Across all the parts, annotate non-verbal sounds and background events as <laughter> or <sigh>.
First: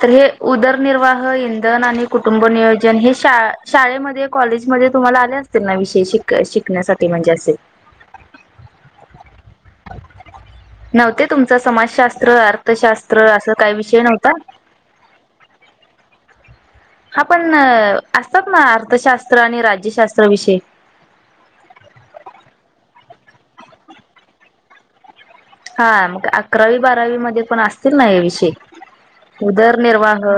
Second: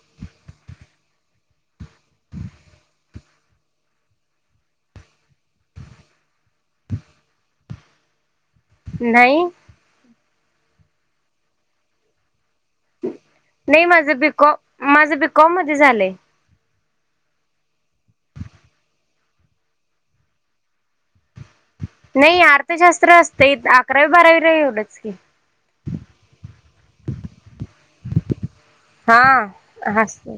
तर हे उदरनिर्वाह इंधन आणि कुटुंब नियोजन हे शा शाळेमध्ये कॉलेज मध्ये तुम्हाला आले असतील ना विषय शिक शिकण्यासाठी म्हणजे असे? नाही. नव्हते तुमचं समाजशास्त्र, अर्थशास्त्र असं. काही नाही विषय माझं नव्हता बिकॉ माझं बिकॉम मध्ये झालंय. हा पण असतात ना अर्थशास्त्र आणि राज्यशास्त्र विषय. नाही अर्थशास्त्र असतय. अकरावी, बारावी राहील एवढच की. हा मग अकरावी, बारावी मध्ये पण असतील ना हे विषय. हा. उदर हसत निर्वाह.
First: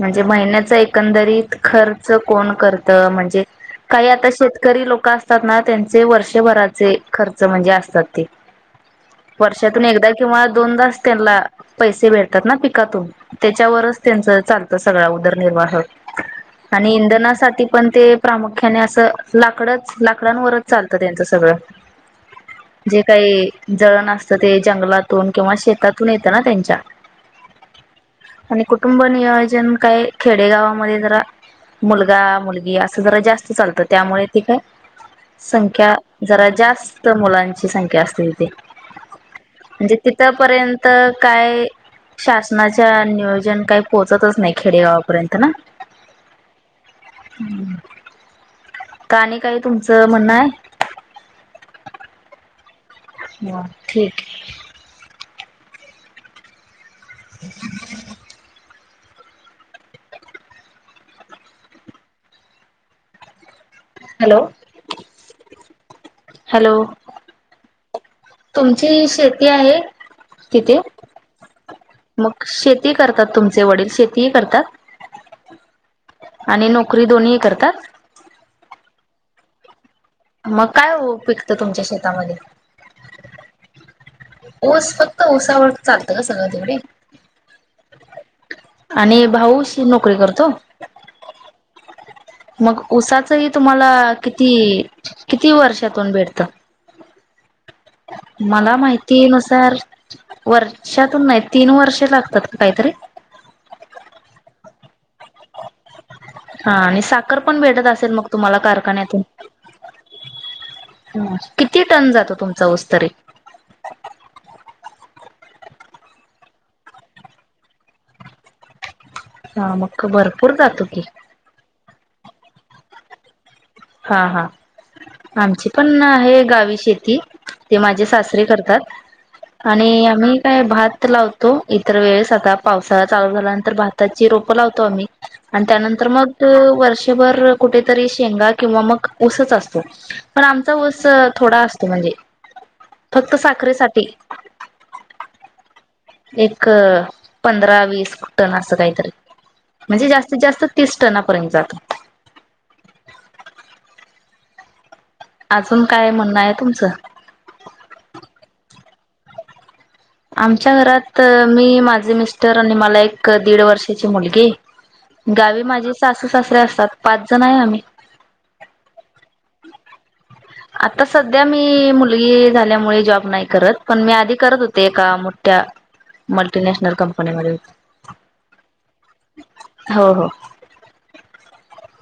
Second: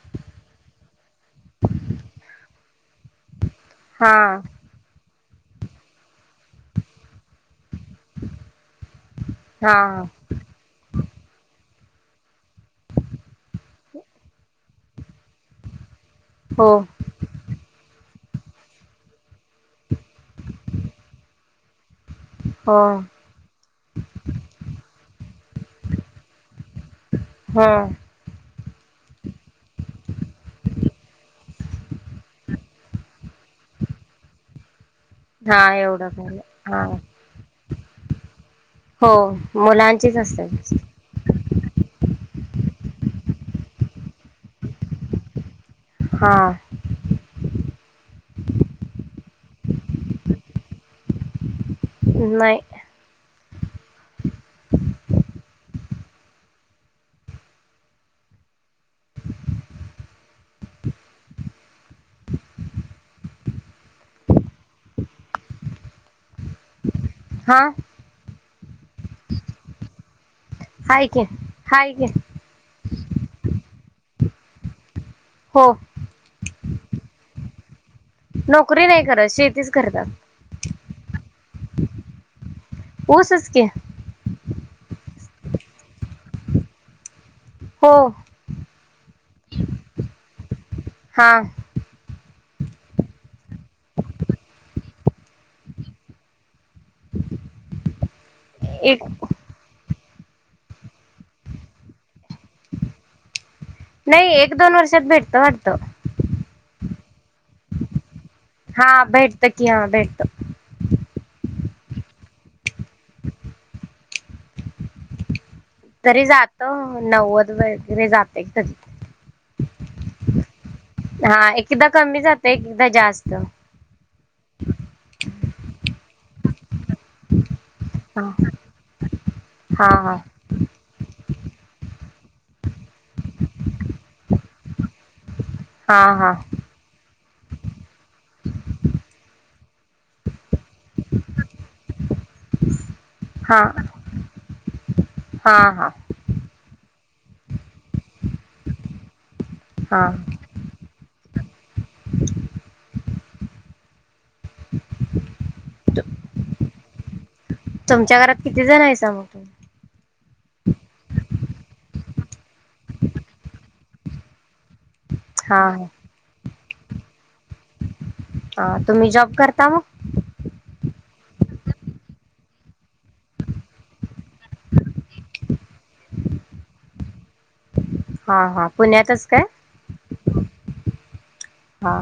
म्हणजे महिन्याचा एकंदरीत खर्च कोण करत म्हणजे. काही हा आता शेतकरी लोक असतात ना त्यांचे वर्षभराचे खर्च म्हणजे असतात ते. हा वर्षातून एकदा किंवा दोनदाच त्यांना पैसे भेटतात ना पिकातून त्याच्यावरच त्यांच चालतं सगळा उदरनिर्वाह हो आणि इंधनासाठी पण ते. प्रामुख्याने असं लाकडच लाकडांवरच चालतं त्यांचं सगळं. हो जे काही. जळण असतं ते जंगलातून किंवा शेतातून येतं ना त्यांच्या. हा. आणि कुटुंब नियोजन काय खेडेगावामध्ये जरा. मुलगा मुलगी असं जरा जास्त चालतं त्यामुळे ती काय हा संख्या एवढं काय जरा हा. जास्त मुलांची संख्या असते तिथे. हो म्हणजे मुलांचीच असतात तिथपर्यंत काय. शासनाच्या नियोजन काही पोहोचतच नाही खेडेगावापर्यंत ना. हा. का आणि काय तुमचं म्हणणं आहे? नाही. ह ठीक. <inaudible> Hello hello. हा. तुमची शेती आहे तिथे. हाय की हाय की. मग शेती करतात तुमचे वडील शेतीही करतात? हो आणि नोकरी दोन्ही करतात? नोकरी नाही करत शेतीच करतात. मग काय ओ पिकतं तुमच्या शेतामध्ये. ऊसच की. ऊस फक्त ऊसावरच चालतं का सगळं तिकडे? हो. आणि भाऊ नोकरी करतो? हां. मग उसाचंही तुम्हाला किती, किती वर्षातून भेटतं? <inaudible> मला एक माहिती नुसार. वर्षातून नाही तीन वर्षे लागतात का काहीतरी? नाही एक, दोन वर्षात भेटतं वाटतं. हा आणि साखर पण भेटत असेल मग तुम्हाला हा कारखान्यातून भेटत की हा भेटत. किती टन जातो तुमचा ऊस तरी तरी जातो नव्वद वगैरे जातय कधीतरी हा मख्ख भरपूर जातो की. हा एकदा कमी जातंय एकदा जास्त. हा हा. आमची पण आहे गावी शेती. ते माझे हा सासरे करतात. हा आणि आम्ही काय भात लावतो इतर वेळेस, आता पावसाळा चालू झाल्यानंतर भाताची रोपं लावतो आम्ही. आण हा त्यानंतर हा हा मग वर्षभर कुठेतरी शेंगात किंवा मग ऊसच असतो, पण आमचा ऊस अ थोडा असतो म्हणजे. फक्त हा साखरेसाठी. हा हा. एक अ.. पंधरा-वीस टन आसं काहीतरी, म्हणजे हा जास्तीत जास्त तीस टनापर्यंत जात आजून काय म्हणणं आहे तुमचं. तुमच्या घरात किती जण हायसा मग. तुम्ही आमच्या घरात मी, माझे मिस्टर आणि मला एक, दीड वर्षाची मुलगी. हा गावी माझे सासू सासरे असतात पाच जण आहे आम्ही. हा. तुम्ही जॉब करता मग. आता सध्या मी.. मुलगी झाल्यामुळे, जॉब नाही करत. पण मी आधी करत होती. ते एका मोठ्ठ्या, मल्टीनॅशनल कंपनीमध्ये हा हा. पुण्यातच काय. हो हो. हा.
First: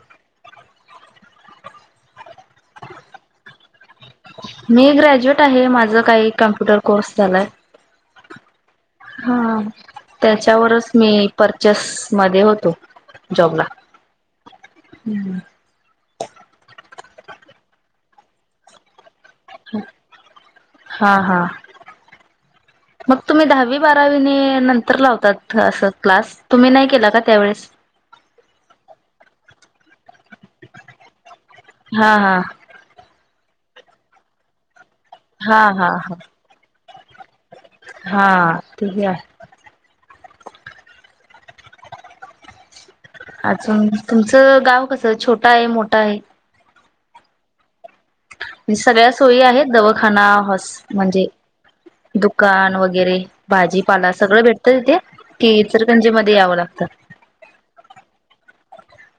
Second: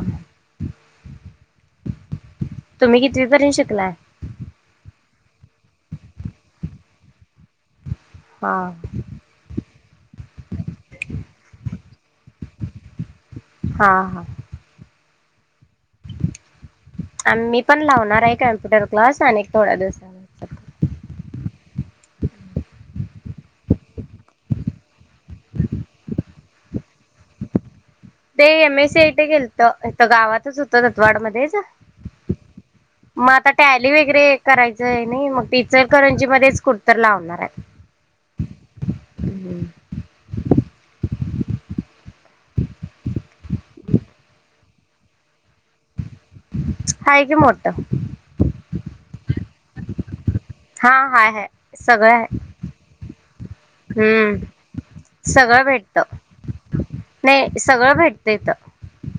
तुम्ही कितवी पर्यंत शिकलाय. मी ग्रॅज्युएट आहे माझं काही कॅम्प्युटर कोर्स झालाय. हा. हा. त्याच्यावरच मी परचेस मध्ये होतो. जाॅबला. हा हा आण मी पण लावणारय कॅम्प्युटर क्लास आणि थोड्या दिवसा हा हा. मग तुम्ही दहावी-बारावी नी, नंतर लावतात असं क्लास तुम्ही नाही केला का त्यावेेळेस ते एम ए सीआयटी केलत इथं गावातच होतं दतवाड मध्येचं. हा हा म आता टॅली वगैरे करायचंय नई, मग ते हा हा हा इचलकरंजी मध्येच कुठं तर लावणारायत. हा. ती घ्या. आजून तुमचं गाव कसं, छोट आहे मोठं आहे. हाय की मोट्ट. म्हजेे सगळ्या सोयी आहेत दवाखाना, हाॅस‌ हा हाय हाय. सगळं आहे दुकान वगैरे, भाजीपाला हम्म. सगळं भेटतं तिथे कि, इचलकरंजी मध्ये यावं लागत. नई सगळं भेटत इथं.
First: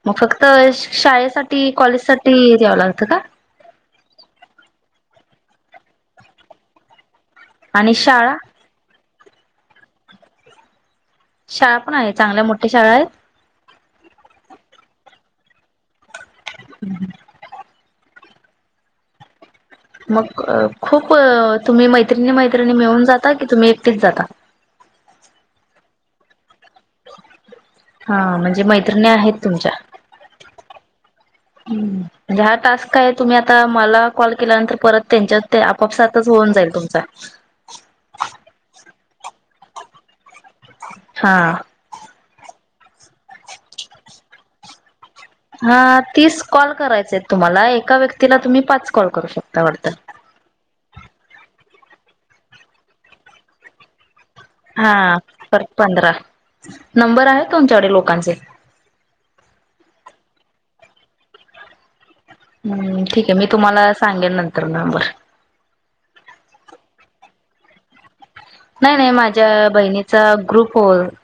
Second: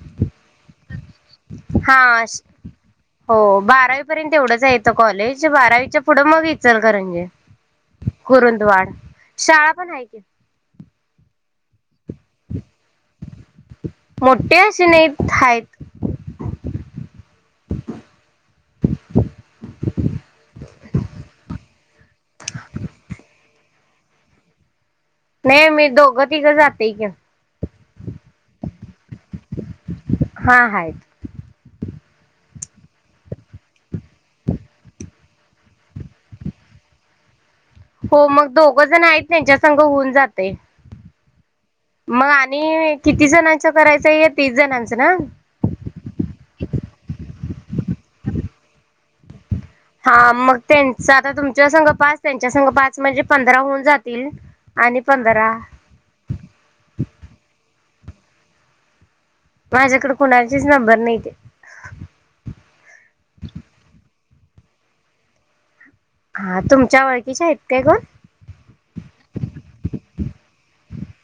मग फक्त शाळेसाठी, हा. कॉलेजसाठी द्यावं लागतं का? हो. बारावी पर्यंत एवढंचय इथं कॉलेज बारावीच्या पुढं मग इचलकरजी. आणि शाळा कुरुंदवाड, शाळा पण आहे की. शाळा पण आहे चांगल्या मोठ्ठ्या शाळा आहेत. मोठे असे नाही आहेत, हम् ह <unintelligible> मग खूप तुम्ही मैत्रिणी मैत्रिणी मिळून जाता की तुम्ही एकटीच जाता नाही मी दोघं तिघं जातयकी हा म्हणजे, मैत्रिणी आहेत तुमच्या- हा, हायत हम्म हा टास्क, काय तुम्ही आता मला कॉल केल्यानंतर परत त्यांच्यात ते आपापसातच होऊन जाईल तुमचा हो मग दोघं जण आहेत, त्यांच्या संघ होऊन जात हा- मग आणि किती जणांचं करायचं तीस जणांचं ना हा तीस कॉल करायचे आहेत, तुम्हाला एका व्यक्तीला तुम्ही पाच कॉल करू शकता वाटतं, हा मग त्यांचा आता तुमच्या संघ पाच, त्यांच्या संघ पाच, म्हणजे पंधरा होऊन जातील हा आणि पंधरा पर पंधरा नंबर आहे तुमच्याकडे लोकांचे, माझ्याकडे कोणाचीच नंबर नाही ते हम्म, ठीक आहे मी तुम्हाला सांगेन नंतर नंबर हा तुमच्याओळखीच्या आहेत काय कोण नाही नाही माझ्या बहिणीचा ग्रुप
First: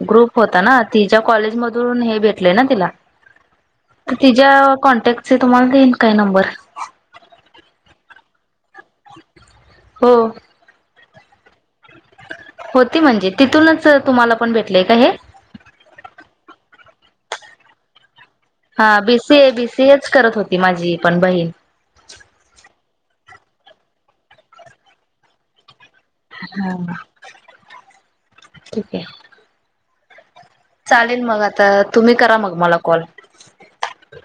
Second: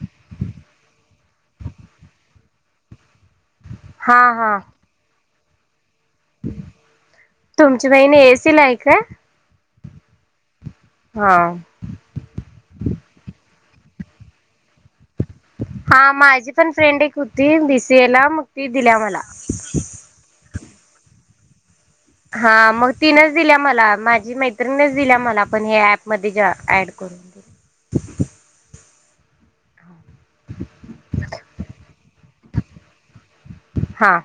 ग्रुप होता ना तिच्या कॉलेज मधून हे भेट ना तिला तर हा तिच्या हा कॉन्टॅक्ट तुम्हाला देन काही नंबर <unintelligible> तुमची बहिणएसीला आहे का हो- हा होती म्हणजे तिथूनच तुम्हाला, पण भेटलेय का हे हा माझी पण फ्रेंड एक होती बी, सी, एला, मग ती हा दिल्या मला बीसी ए, बीसी एच, करत होती माझी पण बहीण. हा मग तिनच दिल्या मला माझी मैत्रिणीणच दिल्या मला पण हे ऍप हा, ठीक आहे, चालेल मला आता तुम्ही करा मग मला कॉल हां